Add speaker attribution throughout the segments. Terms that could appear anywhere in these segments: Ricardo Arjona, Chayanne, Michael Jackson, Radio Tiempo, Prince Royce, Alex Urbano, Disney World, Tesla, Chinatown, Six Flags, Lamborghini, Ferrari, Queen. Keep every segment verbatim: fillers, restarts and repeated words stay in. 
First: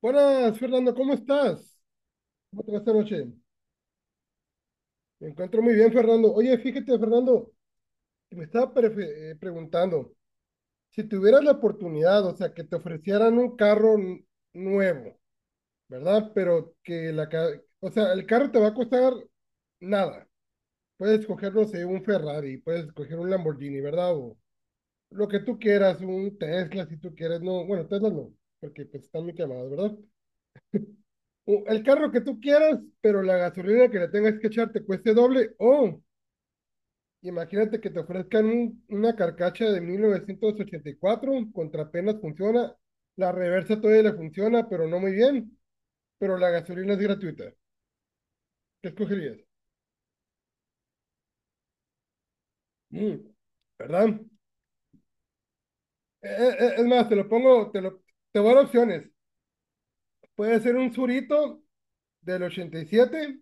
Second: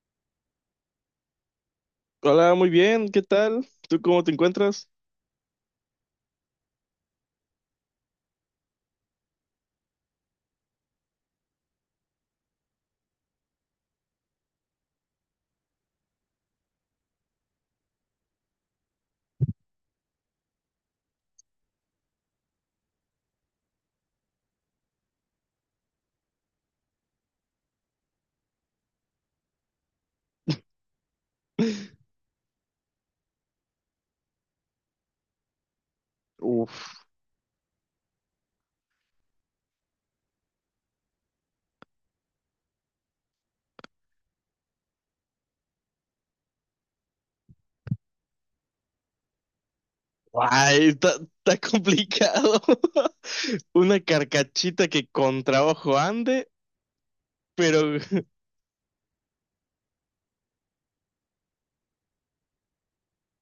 Speaker 1: Buenas, Fernando, ¿cómo estás?
Speaker 2: Hola,
Speaker 1: ¿Cómo
Speaker 2: muy
Speaker 1: te va esta
Speaker 2: bien, ¿qué
Speaker 1: noche?
Speaker 2: tal? ¿Tú cómo te encuentras?
Speaker 1: Me encuentro muy bien, Fernando. Oye, fíjate, Fernando, que me estaba prefe- eh, preguntando, si tuvieras la oportunidad, o sea, que te ofrecieran un carro n- nuevo, ¿verdad? Pero que la, ca- o sea, el carro te va a costar nada. Puedes coger, no sé, un Ferrari, puedes coger un Lamborghini, ¿verdad? O lo que tú quieras, un Tesla, si tú quieres, no, bueno, Tesla no, porque pues están muy quemados, ¿verdad? O el carro que tú quieras, pero la gasolina que le tengas que echar te cueste doble. O
Speaker 2: Uf,
Speaker 1: imagínate que te ofrezcan un- una carcacha de mil novecientos ochenta y cuatro contra apenas funciona, la reversa todavía le funciona, pero no muy bien, pero la gasolina es gratuita. ¿Qué escogerías?
Speaker 2: ay, está, está complicado.
Speaker 1: Mm,
Speaker 2: Una
Speaker 1: ¿verdad?
Speaker 2: carcachita que con trabajo
Speaker 1: Eh,
Speaker 2: ande,
Speaker 1: eh, eh, es más, te lo pongo, te
Speaker 2: pero
Speaker 1: lo, te voy a dar opciones. Puede ser un surito del ochenta y siete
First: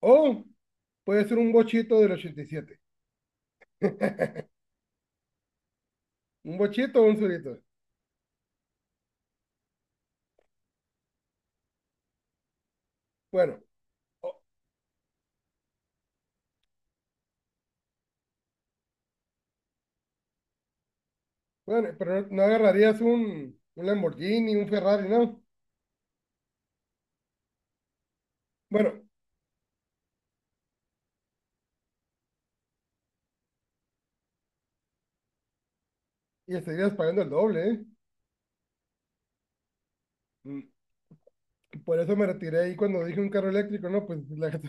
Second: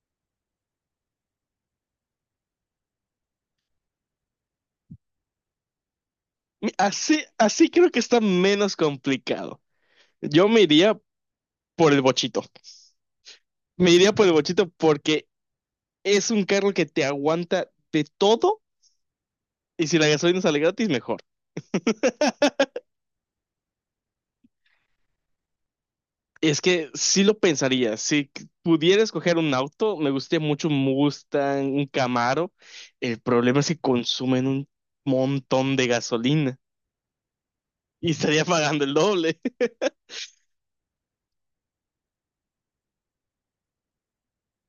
Speaker 1: o puede ser un bochito del ochenta y siete. Un bochito o un
Speaker 2: así,
Speaker 1: surito.
Speaker 2: así creo que está menos complicado. Yo me iría por el bochito.
Speaker 1: Bueno,
Speaker 2: Me iría por el bochito porque es un carro que te aguanta de todo y si la gasolina sale gratis, mejor.
Speaker 1: Bueno, pero no no agarrarías un, un Lamborghini, un Ferrari, ¿no?
Speaker 2: Es que sí lo pensaría. Si c-
Speaker 1: Bueno,
Speaker 2: pudiera escoger un auto, me gustaría mucho un Mustang, un Camaro. El problema es que consumen un montón de
Speaker 1: y
Speaker 2: gasolina
Speaker 1: estarías pagando el doble, ¿eh?
Speaker 2: y estaría pagando el doble.
Speaker 1: Mm, por eso me retiré ahí cuando dije un carro eléctrico, ¿no? Pues la,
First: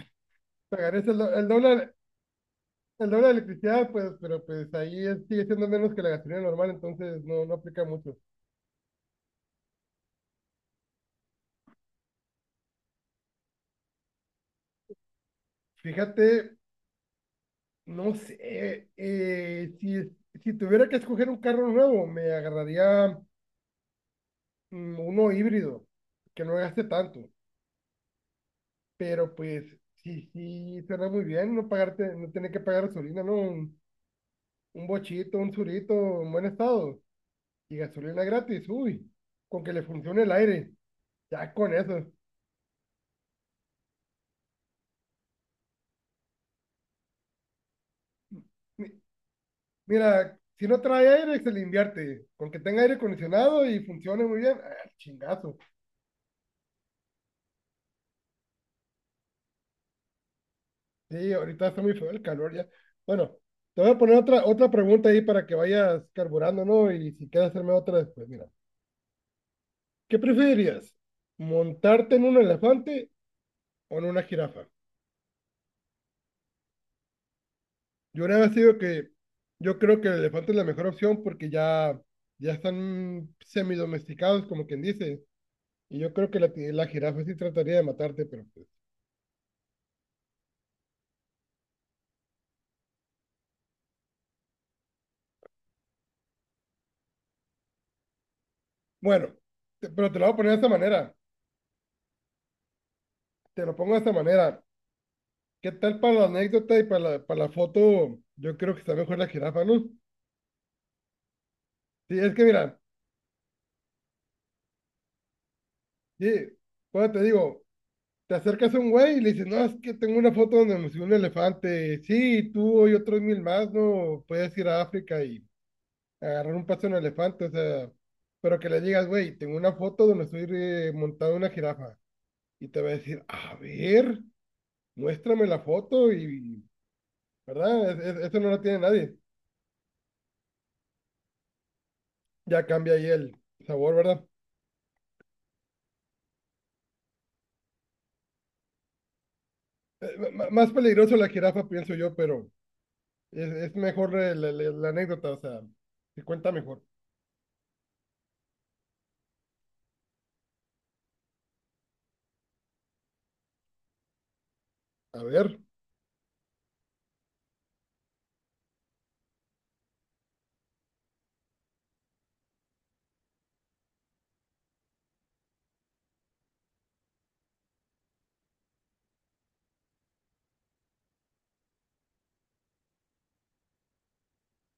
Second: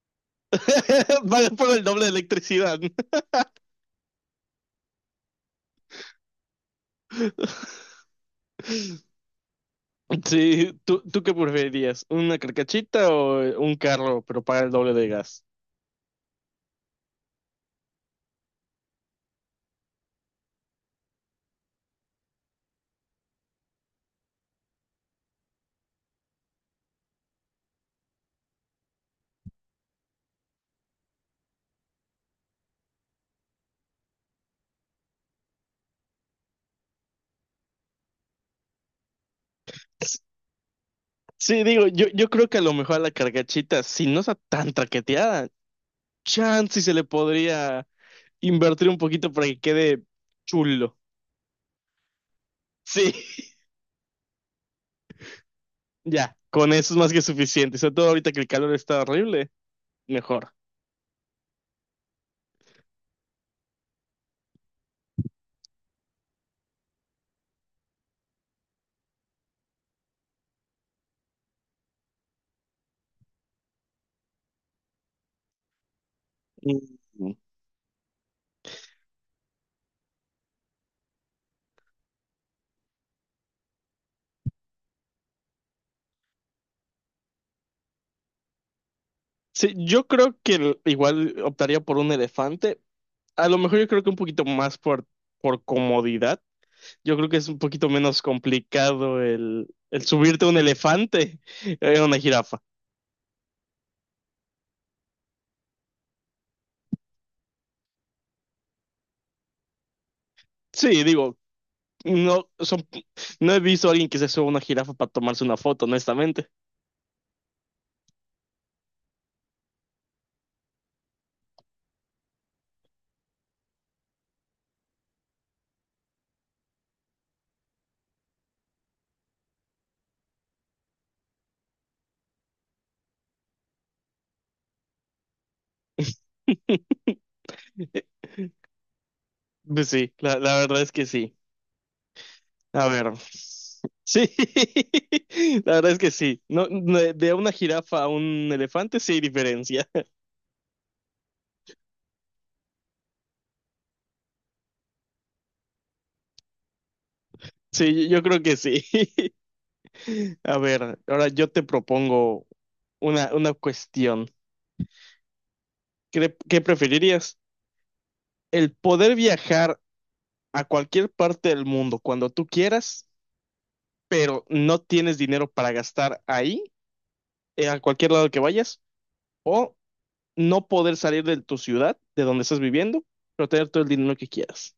Speaker 1: pagaré el, do- el
Speaker 2: Pagan por el
Speaker 1: doble,
Speaker 2: doble de electricidad, ¿no?
Speaker 1: el doble de electricidad, pues, pero pues ahí es- sigue siendo menos que la gasolina normal, entonces no, no aplica mucho.
Speaker 2: Sí, ¿tú, tú qué preferirías? ¿Una carcachita o eh, un carro, pero paga el doble de gas?
Speaker 1: Fíjate, no sé, eh, si, es- si tuviera que escoger un carro nuevo, me agarraría mm, uno híbrido, que no gaste tanto. Pero pues sí, sí, suena muy bien no pagarte, no tener que pagar gasolina, ¿no? Un, un bochito, un surito en buen estado y gasolina gratis, uy, con que le funcione el aire, ya
Speaker 2: Sí,
Speaker 1: con
Speaker 2: digo,
Speaker 1: eso.
Speaker 2: yo, yo creo que a lo mejor a la carcachita, si no está tan traqueteada, chance y se le podría invertir
Speaker 1: Mi-
Speaker 2: un poquito para que quede
Speaker 1: Mira, si no
Speaker 2: chulo.
Speaker 1: trae aire, se le invierte, con que tenga aire
Speaker 2: Sí,
Speaker 1: acondicionado y funcione muy bien, ah, chingazo.
Speaker 2: ya, con eso es más que suficiente. Sobre todo ahorita que el calor está horrible, mejor.
Speaker 1: Sí, ahorita está muy feo el calor ya. Bueno, te voy a poner otra, otra pregunta ahí para que vayas carburando, ¿no? Y si quieres hacerme otra después, mira, ¿qué preferirías? ¿Montarte en un elefante o en una jirafa?
Speaker 2: Mm.
Speaker 1: Yo una vez digo que yo creo que el elefante es la mejor opción porque ya, ya están semidomesticados, como quien dice. Y yo creo que la, ti- la jirafa sí trataría de matarte, pero pues,
Speaker 2: Sí, yo creo que el- igual optaría por un elefante. A lo mejor yo creo que un poquito más por, por comodidad. Yo creo que es un poquito menos complicado
Speaker 1: bueno,
Speaker 2: el,
Speaker 1: te-
Speaker 2: el
Speaker 1: pero te lo voy a
Speaker 2: subirte a
Speaker 1: poner de
Speaker 2: un
Speaker 1: esta manera.
Speaker 2: elefante, eh, a una jirafa.
Speaker 1: Te lo pongo de esta manera. ¿Qué tal para la anécdota y para la, para la foto? Yo creo que está mejor la jirafa, ¿no?
Speaker 2: Sí, digo,
Speaker 1: Sí, es que
Speaker 2: no,
Speaker 1: mira,
Speaker 2: son, no he visto a alguien que se suba a una jirafa para tomarse una foto,
Speaker 1: sí,
Speaker 2: honestamente.
Speaker 1: bueno, te digo, te acercas a un güey y le dices, no, es que tengo una foto donde me subí un elefante. Sí, tú y otros mil más, ¿no? Puedes ir a África y agarrar un paso en un elefante, o sea, pero que le digas, güey, tengo una foto donde estoy eh, montado en una jirafa y te va a decir, a ver, muéstrame la foto y, ¿verdad? Es- es- eso no lo tiene nadie.
Speaker 2: Pues sí, la, la verdad es que sí.
Speaker 1: Ya
Speaker 2: A
Speaker 1: cambia ahí
Speaker 2: ver.
Speaker 1: el sabor, ¿verdad?
Speaker 2: Sí, la verdad es que sí. No, no, de una jirafa a un elefante sí hay diferencia.
Speaker 1: Eh, m- m- más peligroso la jirafa, pienso yo, pero es, es mejor eh, la, la- la anécdota, o sea, se cuenta mejor.
Speaker 2: Sí, yo creo que sí. A ver, ahora yo te propongo una, una cuestión.
Speaker 1: A ver,
Speaker 2: ¿Qué, qué preferirías? ¿El poder viajar a cualquier parte del mundo cuando tú quieras, pero no tienes dinero para gastar ahí, eh, a cualquier lado que vayas? ¿O no poder salir de tu ciudad, de donde estás viviendo, pero tener todo el dinero que quieras?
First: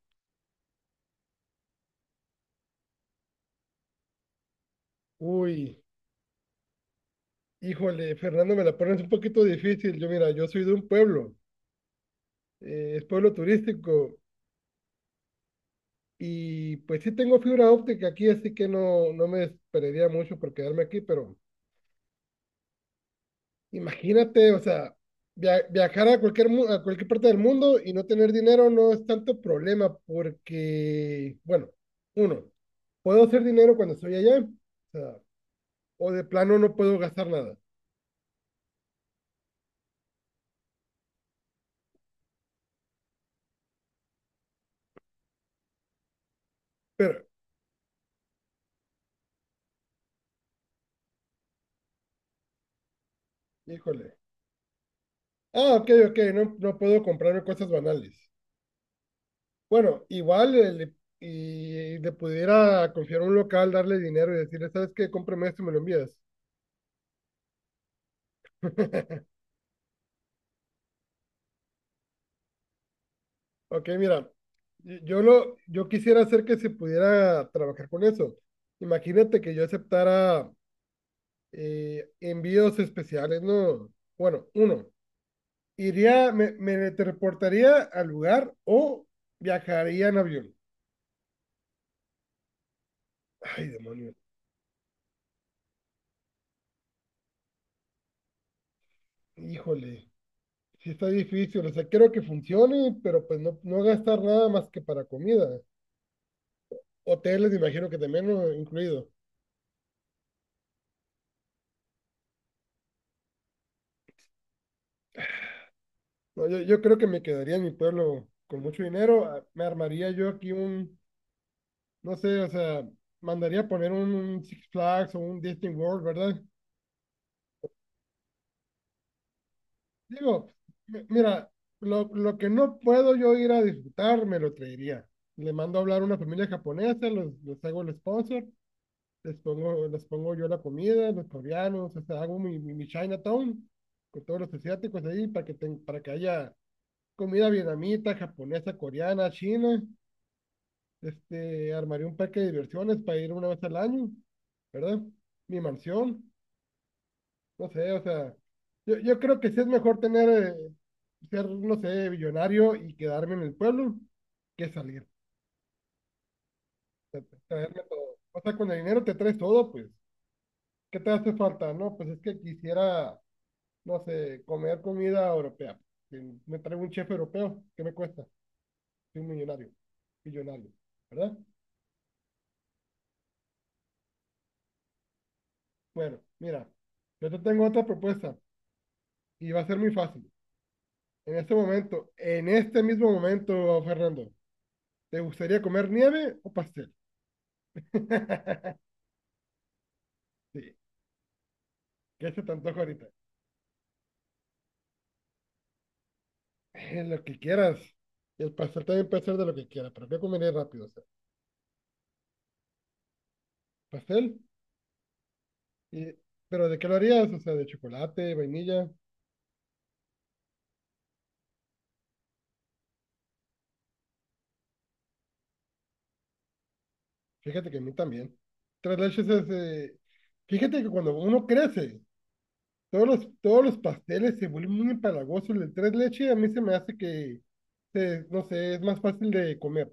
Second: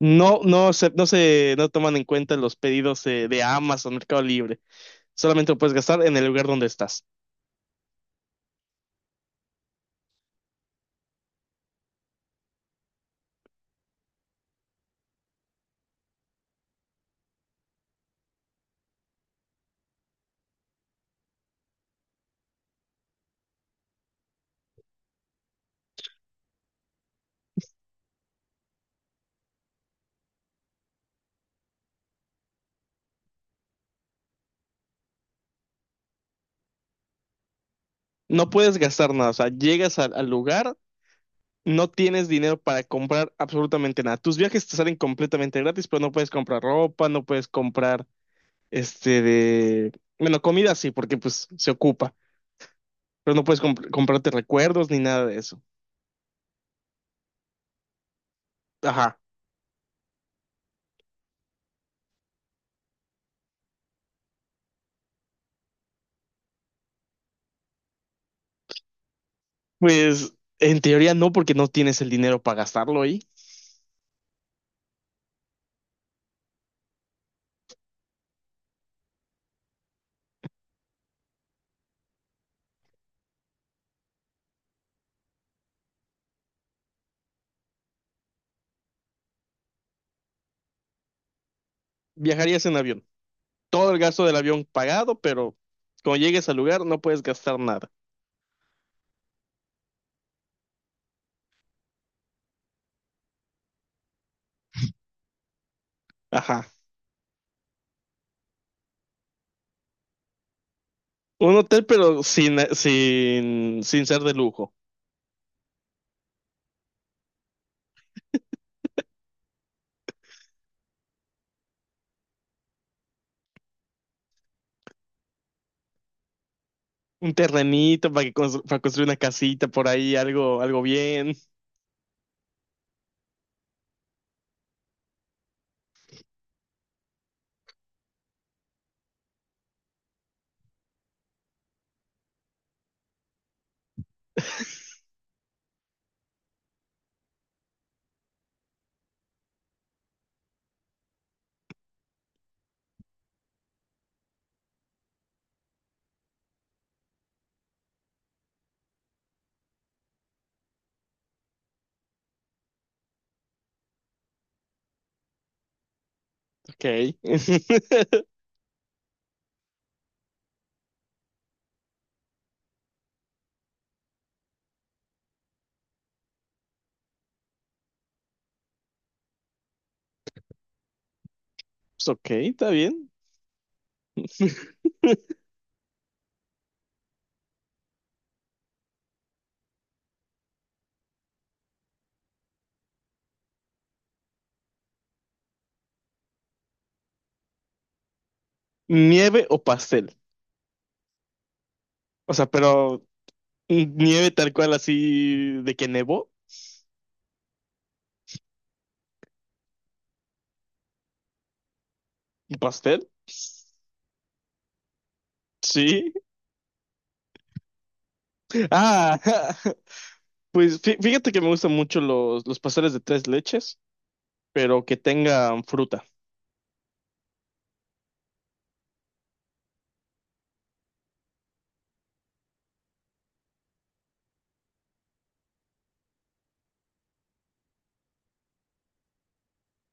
Speaker 2: No, no se, no se, no toman en cuenta los pedidos eh, de, Amazon, Mercado Libre. Solamente lo puedes
Speaker 1: uy,
Speaker 2: gastar en el lugar donde estás.
Speaker 1: híjole, Fernando, me la pones un poquito difícil. Yo, mira, yo soy de un pueblo, eh, es pueblo turístico. Y pues sí tengo fibra óptica aquí, así que no, no me desesperaría mucho por quedarme aquí, pero imagínate, o sea, via- viajar a cualquier, mu- a cualquier parte del mundo y no tener dinero no es tanto problema porque, bueno, uno, puedo hacer dinero cuando estoy allá, o sea, o de plano no puedo gastar nada,
Speaker 2: No puedes gastar nada. O sea, llegas al, al lugar, no tienes dinero para comprar absolutamente nada. Tus viajes te salen completamente gratis, pero no puedes comprar ropa, no
Speaker 1: pero,
Speaker 2: puedes comprar este de, bueno, comida sí, porque pues se ocupa, pero no puedes comp-
Speaker 1: híjole,
Speaker 2: comprarte recuerdos ni nada de eso.
Speaker 1: ah, ok, ok, no, no puedo comprarme cosas banales.
Speaker 2: Ajá.
Speaker 1: Bueno, igual el- y le pudiera confiar a un local, darle dinero y decirle, ¿sabes qué? Cómprame esto y me lo envías.
Speaker 2: Pues en teoría no, porque no tienes el dinero para gastarlo ahí.
Speaker 1: Ok, mira, yo lo, yo quisiera hacer que se pudiera trabajar con eso. Imagínate que yo aceptara eh, envíos especiales, ¿no? Bueno, uno, iría, me, me teleportaría al lugar o viajaría en avión.
Speaker 2: Viajarías en avión.
Speaker 1: Ay,
Speaker 2: Todo el
Speaker 1: demonio.
Speaker 2: gasto del avión pagado, pero cuando llegues al lugar no puedes gastar nada.
Speaker 1: Híjole, sí está difícil. O sea, quiero que funcione, pero pues no, no gastar nada más que para comida.
Speaker 2: Ajá.
Speaker 1: Hoteles, imagino que también, ¿no? Incluido.
Speaker 2: Un hotel, pero sin, sin, sin ser de lujo.
Speaker 1: No, yo, yo creo que me quedaría en mi pueblo con mucho dinero. Ah, me armaría yo aquí un no sé, o sea, mandaría poner un Six Flags o un Disney World, ¿verdad?
Speaker 2: Un terrenito para, que constru- para construir una casita por ahí,
Speaker 1: Digo,
Speaker 2: algo, algo
Speaker 1: mi-
Speaker 2: bien.
Speaker 1: mira, lo, lo que no puedo yo ir a disfrutar, me lo traería. Le mando a hablar a una familia japonesa, los, les hago el sponsor, les pongo, les pongo yo la comida, los coreanos, o sea, hago mi, mi, mi Chinatown con todos los asiáticos ahí para que, ten- para que haya comida vietnamita, japonesa, coreana, china. Este, armaría un parque de diversiones para ir una vez al año, ¿verdad? Mi mansión. No sé, o sea, yo, yo creo que sí es mejor tener, eh, ser, no sé, billonario y quedarme en el pueblo que salir, o
Speaker 2: Ok.
Speaker 1: sea, traerme todo. O sea, con el dinero te traes todo, pues. ¿Qué te hace falta? No, pues es que quisiera, no sé, comer comida europea. Que me traigo un chef europeo, ¿qué me cuesta? Soy un millonario, billonario, ¿verdad?
Speaker 2: Pues ok, está bien.
Speaker 1: Bueno, mira, yo te tengo otra propuesta y va a ser muy fácil. En este momento, en este mismo momento, Fernando, ¿te gustaría comer nieve o pastel?
Speaker 2: ¿Nieve o pastel?
Speaker 1: Sí, ¿qué
Speaker 2: O
Speaker 1: se
Speaker 2: sea,
Speaker 1: te antoja
Speaker 2: pero
Speaker 1: ahorita?
Speaker 2: mm, nieve tal cual así de que nevó.
Speaker 1: Eh, lo que quieras. Y el pastel también puede ser de lo que quieras, pero ¿qué comería rápido? O sea,
Speaker 2: ¿Un pastel?
Speaker 1: pastel. Y,
Speaker 2: Sí.
Speaker 1: ¿pero de qué lo harías? O sea, de chocolate, vainilla.
Speaker 2: Ah, pues fí- fíjate que me gustan mucho los, los pasteles de tres leches, pero que tengan fruta.
Speaker 1: Fíjate que a mí también. Tres leches es... eh, Fíjate que cuando uno crece, todos los, todos los pasteles se vuelven muy empalagosos. El de tres leches a mí se me hace que, se- no sé, es más fácil de comer.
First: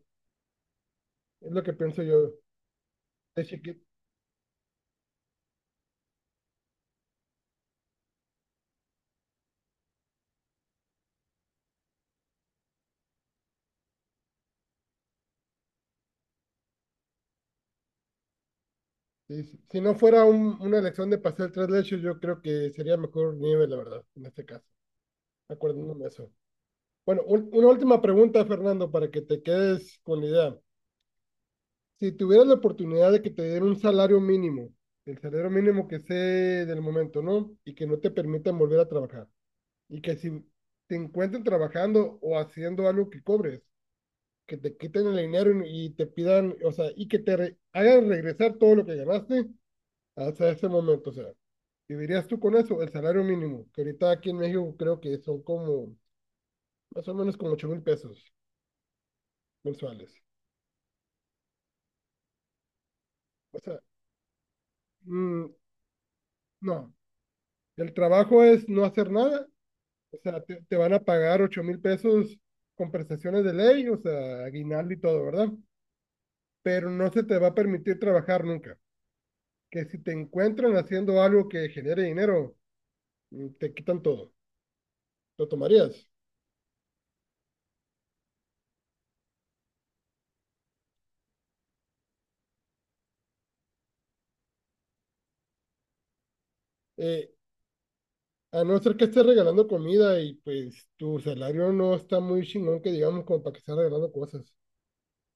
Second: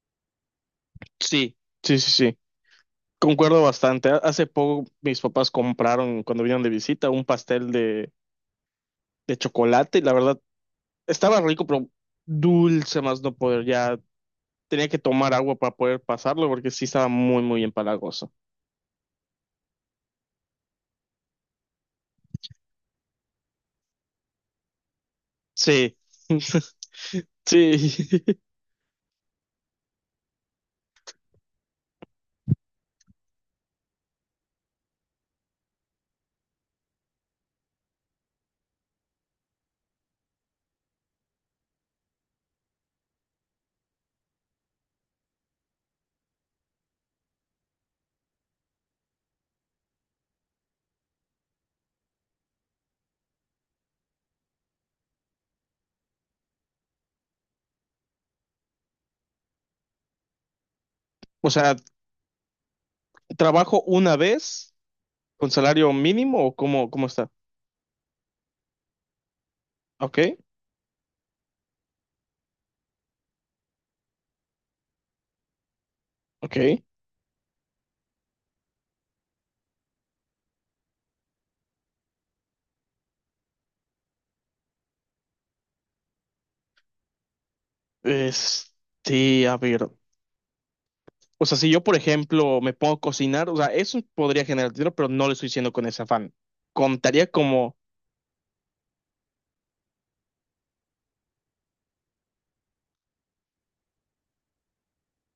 Speaker 1: Es
Speaker 2: Sí,
Speaker 1: lo que
Speaker 2: sí,
Speaker 1: pienso
Speaker 2: sí,
Speaker 1: yo.
Speaker 2: sí.
Speaker 1: De
Speaker 2: Concuerdo
Speaker 1: chiqui-
Speaker 2: bastante. Ha- Hace poco mis papás compraron, cuando vinieron de visita, un pastel de, de chocolate y la verdad estaba rico, pero dulce más no poder. Ya tenía que tomar agua para poder pasarlo porque sí estaba muy, muy empalagoso.
Speaker 1: Sí, si si no fuera un- una elección de pastel tres leches, yo creo que sería mejor nieve, la verdad, en este caso,
Speaker 2: Sí,
Speaker 1: acordándome de eso. Bueno, un- una última
Speaker 2: sí.
Speaker 1: pregunta, Fernando, para que te quedes con la idea. Si tuvieras la oportunidad de que te den un salario mínimo, el salario mínimo que sea del momento, ¿no? Y que no te permitan volver a trabajar. Y que si te encuentren trabajando o haciendo algo que cobres, que te quiten el dinero y y te pidan, o sea, y que te re- hagan regresar todo lo que ganaste hasta ese momento, o sea. Vivirías tú con eso, el salario mínimo, que ahorita aquí en México creo que son como, más o menos como ocho mil pesos mensuales.
Speaker 2: O sea,
Speaker 1: O sea,
Speaker 2: ¿trabajo una vez
Speaker 1: mm,
Speaker 2: con salario mínimo o cómo,
Speaker 1: no,
Speaker 2: cómo está?
Speaker 1: el trabajo es no hacer nada, o
Speaker 2: Ok,
Speaker 1: sea, te, te van a pagar ocho mil pesos con prestaciones de ley, o sea, aguinaldo y todo, ¿verdad?
Speaker 2: ok.
Speaker 1: Pero no se te va a permitir trabajar nunca, que si te encuentran haciendo algo que genere dinero, mm, te quitan todo, lo tomarías.
Speaker 2: Es, sí, a ver. O sea, si yo, por ejemplo, me pongo a cocinar, o sea, eso podría generar dinero, pero no lo estoy haciendo con ese afán. Contaría
Speaker 1: Eh,
Speaker 2: como,
Speaker 1: A no ser que estés regalando comida y pues tu salario no está muy chingón que digamos como para que estés regalando cosas.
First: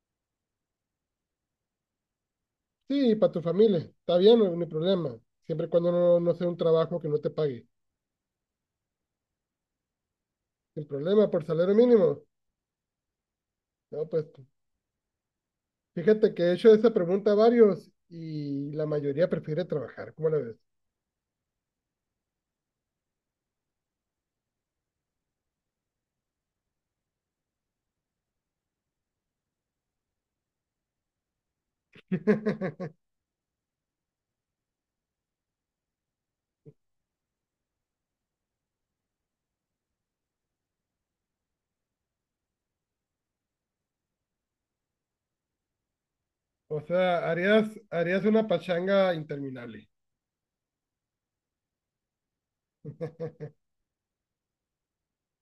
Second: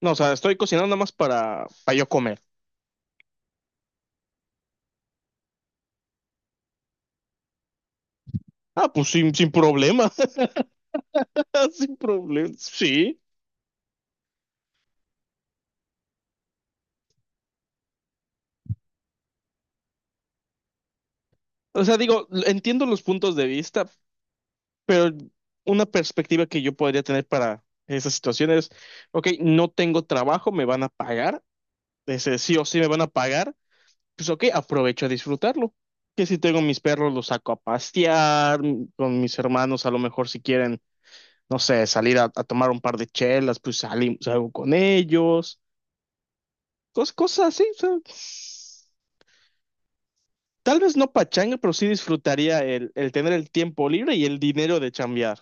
Speaker 2: no, o sea, estoy cocinando nada más para, para yo comer.
Speaker 1: Sí, para tu familia, está bien, no, no hay problema. Siempre y cuando no, no sea un trabajo que no te pague.
Speaker 2: Ah, pues sin, sin problema,
Speaker 1: Sin problema, por salario
Speaker 2: sin
Speaker 1: mínimo.
Speaker 2: problema, sí.
Speaker 1: No, pues fíjate que he hecho esa pregunta a varios y la mayoría prefiere trabajar, ¿cómo la ves?
Speaker 2: O sea, digo, entiendo los puntos de vista, pero una perspectiva que yo podría tener para esas situaciones, ok, no tengo trabajo, me van a pagar, ese sí o sí me van a pagar pues ok, aprovecho a disfrutarlo. Que si tengo mis perros, los saco a pastear, m- con mis hermanos a lo mejor si quieren, no sé, salir a, a tomar un par de chelas, pues salimos, salgo con ellos,
Speaker 1: O
Speaker 2: cos-
Speaker 1: sea,
Speaker 2: cosas así. O
Speaker 1: harías,
Speaker 2: sea,
Speaker 1: harías una pachanga interminable.
Speaker 2: tal vez no pachanga, pero sí disfrutaría el, el tener el tiempo libre y el dinero de chambear.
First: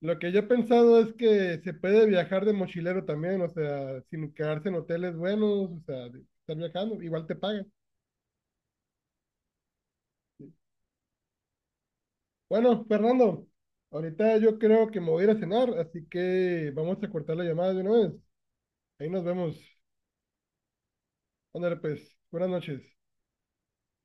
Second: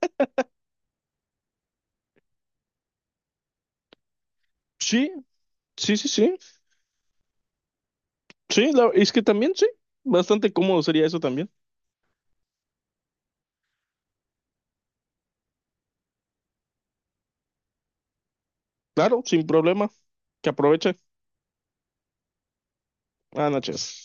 Speaker 1: Lo que yo he pensado es que se puede viajar de mochilero también, o sea, sin quedarse en
Speaker 2: Sí,
Speaker 1: hoteles buenos, o
Speaker 2: sí,
Speaker 1: sea,
Speaker 2: sí,
Speaker 1: de
Speaker 2: sí,
Speaker 1: estar viajando, igual te pagan.
Speaker 2: sí, la- es que también sí, bastante cómodo sería eso también.
Speaker 1: Bueno, Fernando, ahorita yo creo que me voy a ir a cenar, así que vamos a cortar la llamada de una vez. Ahí
Speaker 2: Claro,
Speaker 1: nos
Speaker 2: sin
Speaker 1: vemos.
Speaker 2: problema. Que aproveche.
Speaker 1: Ándale, pues, buenas noches.
Speaker 2: Buenas noches.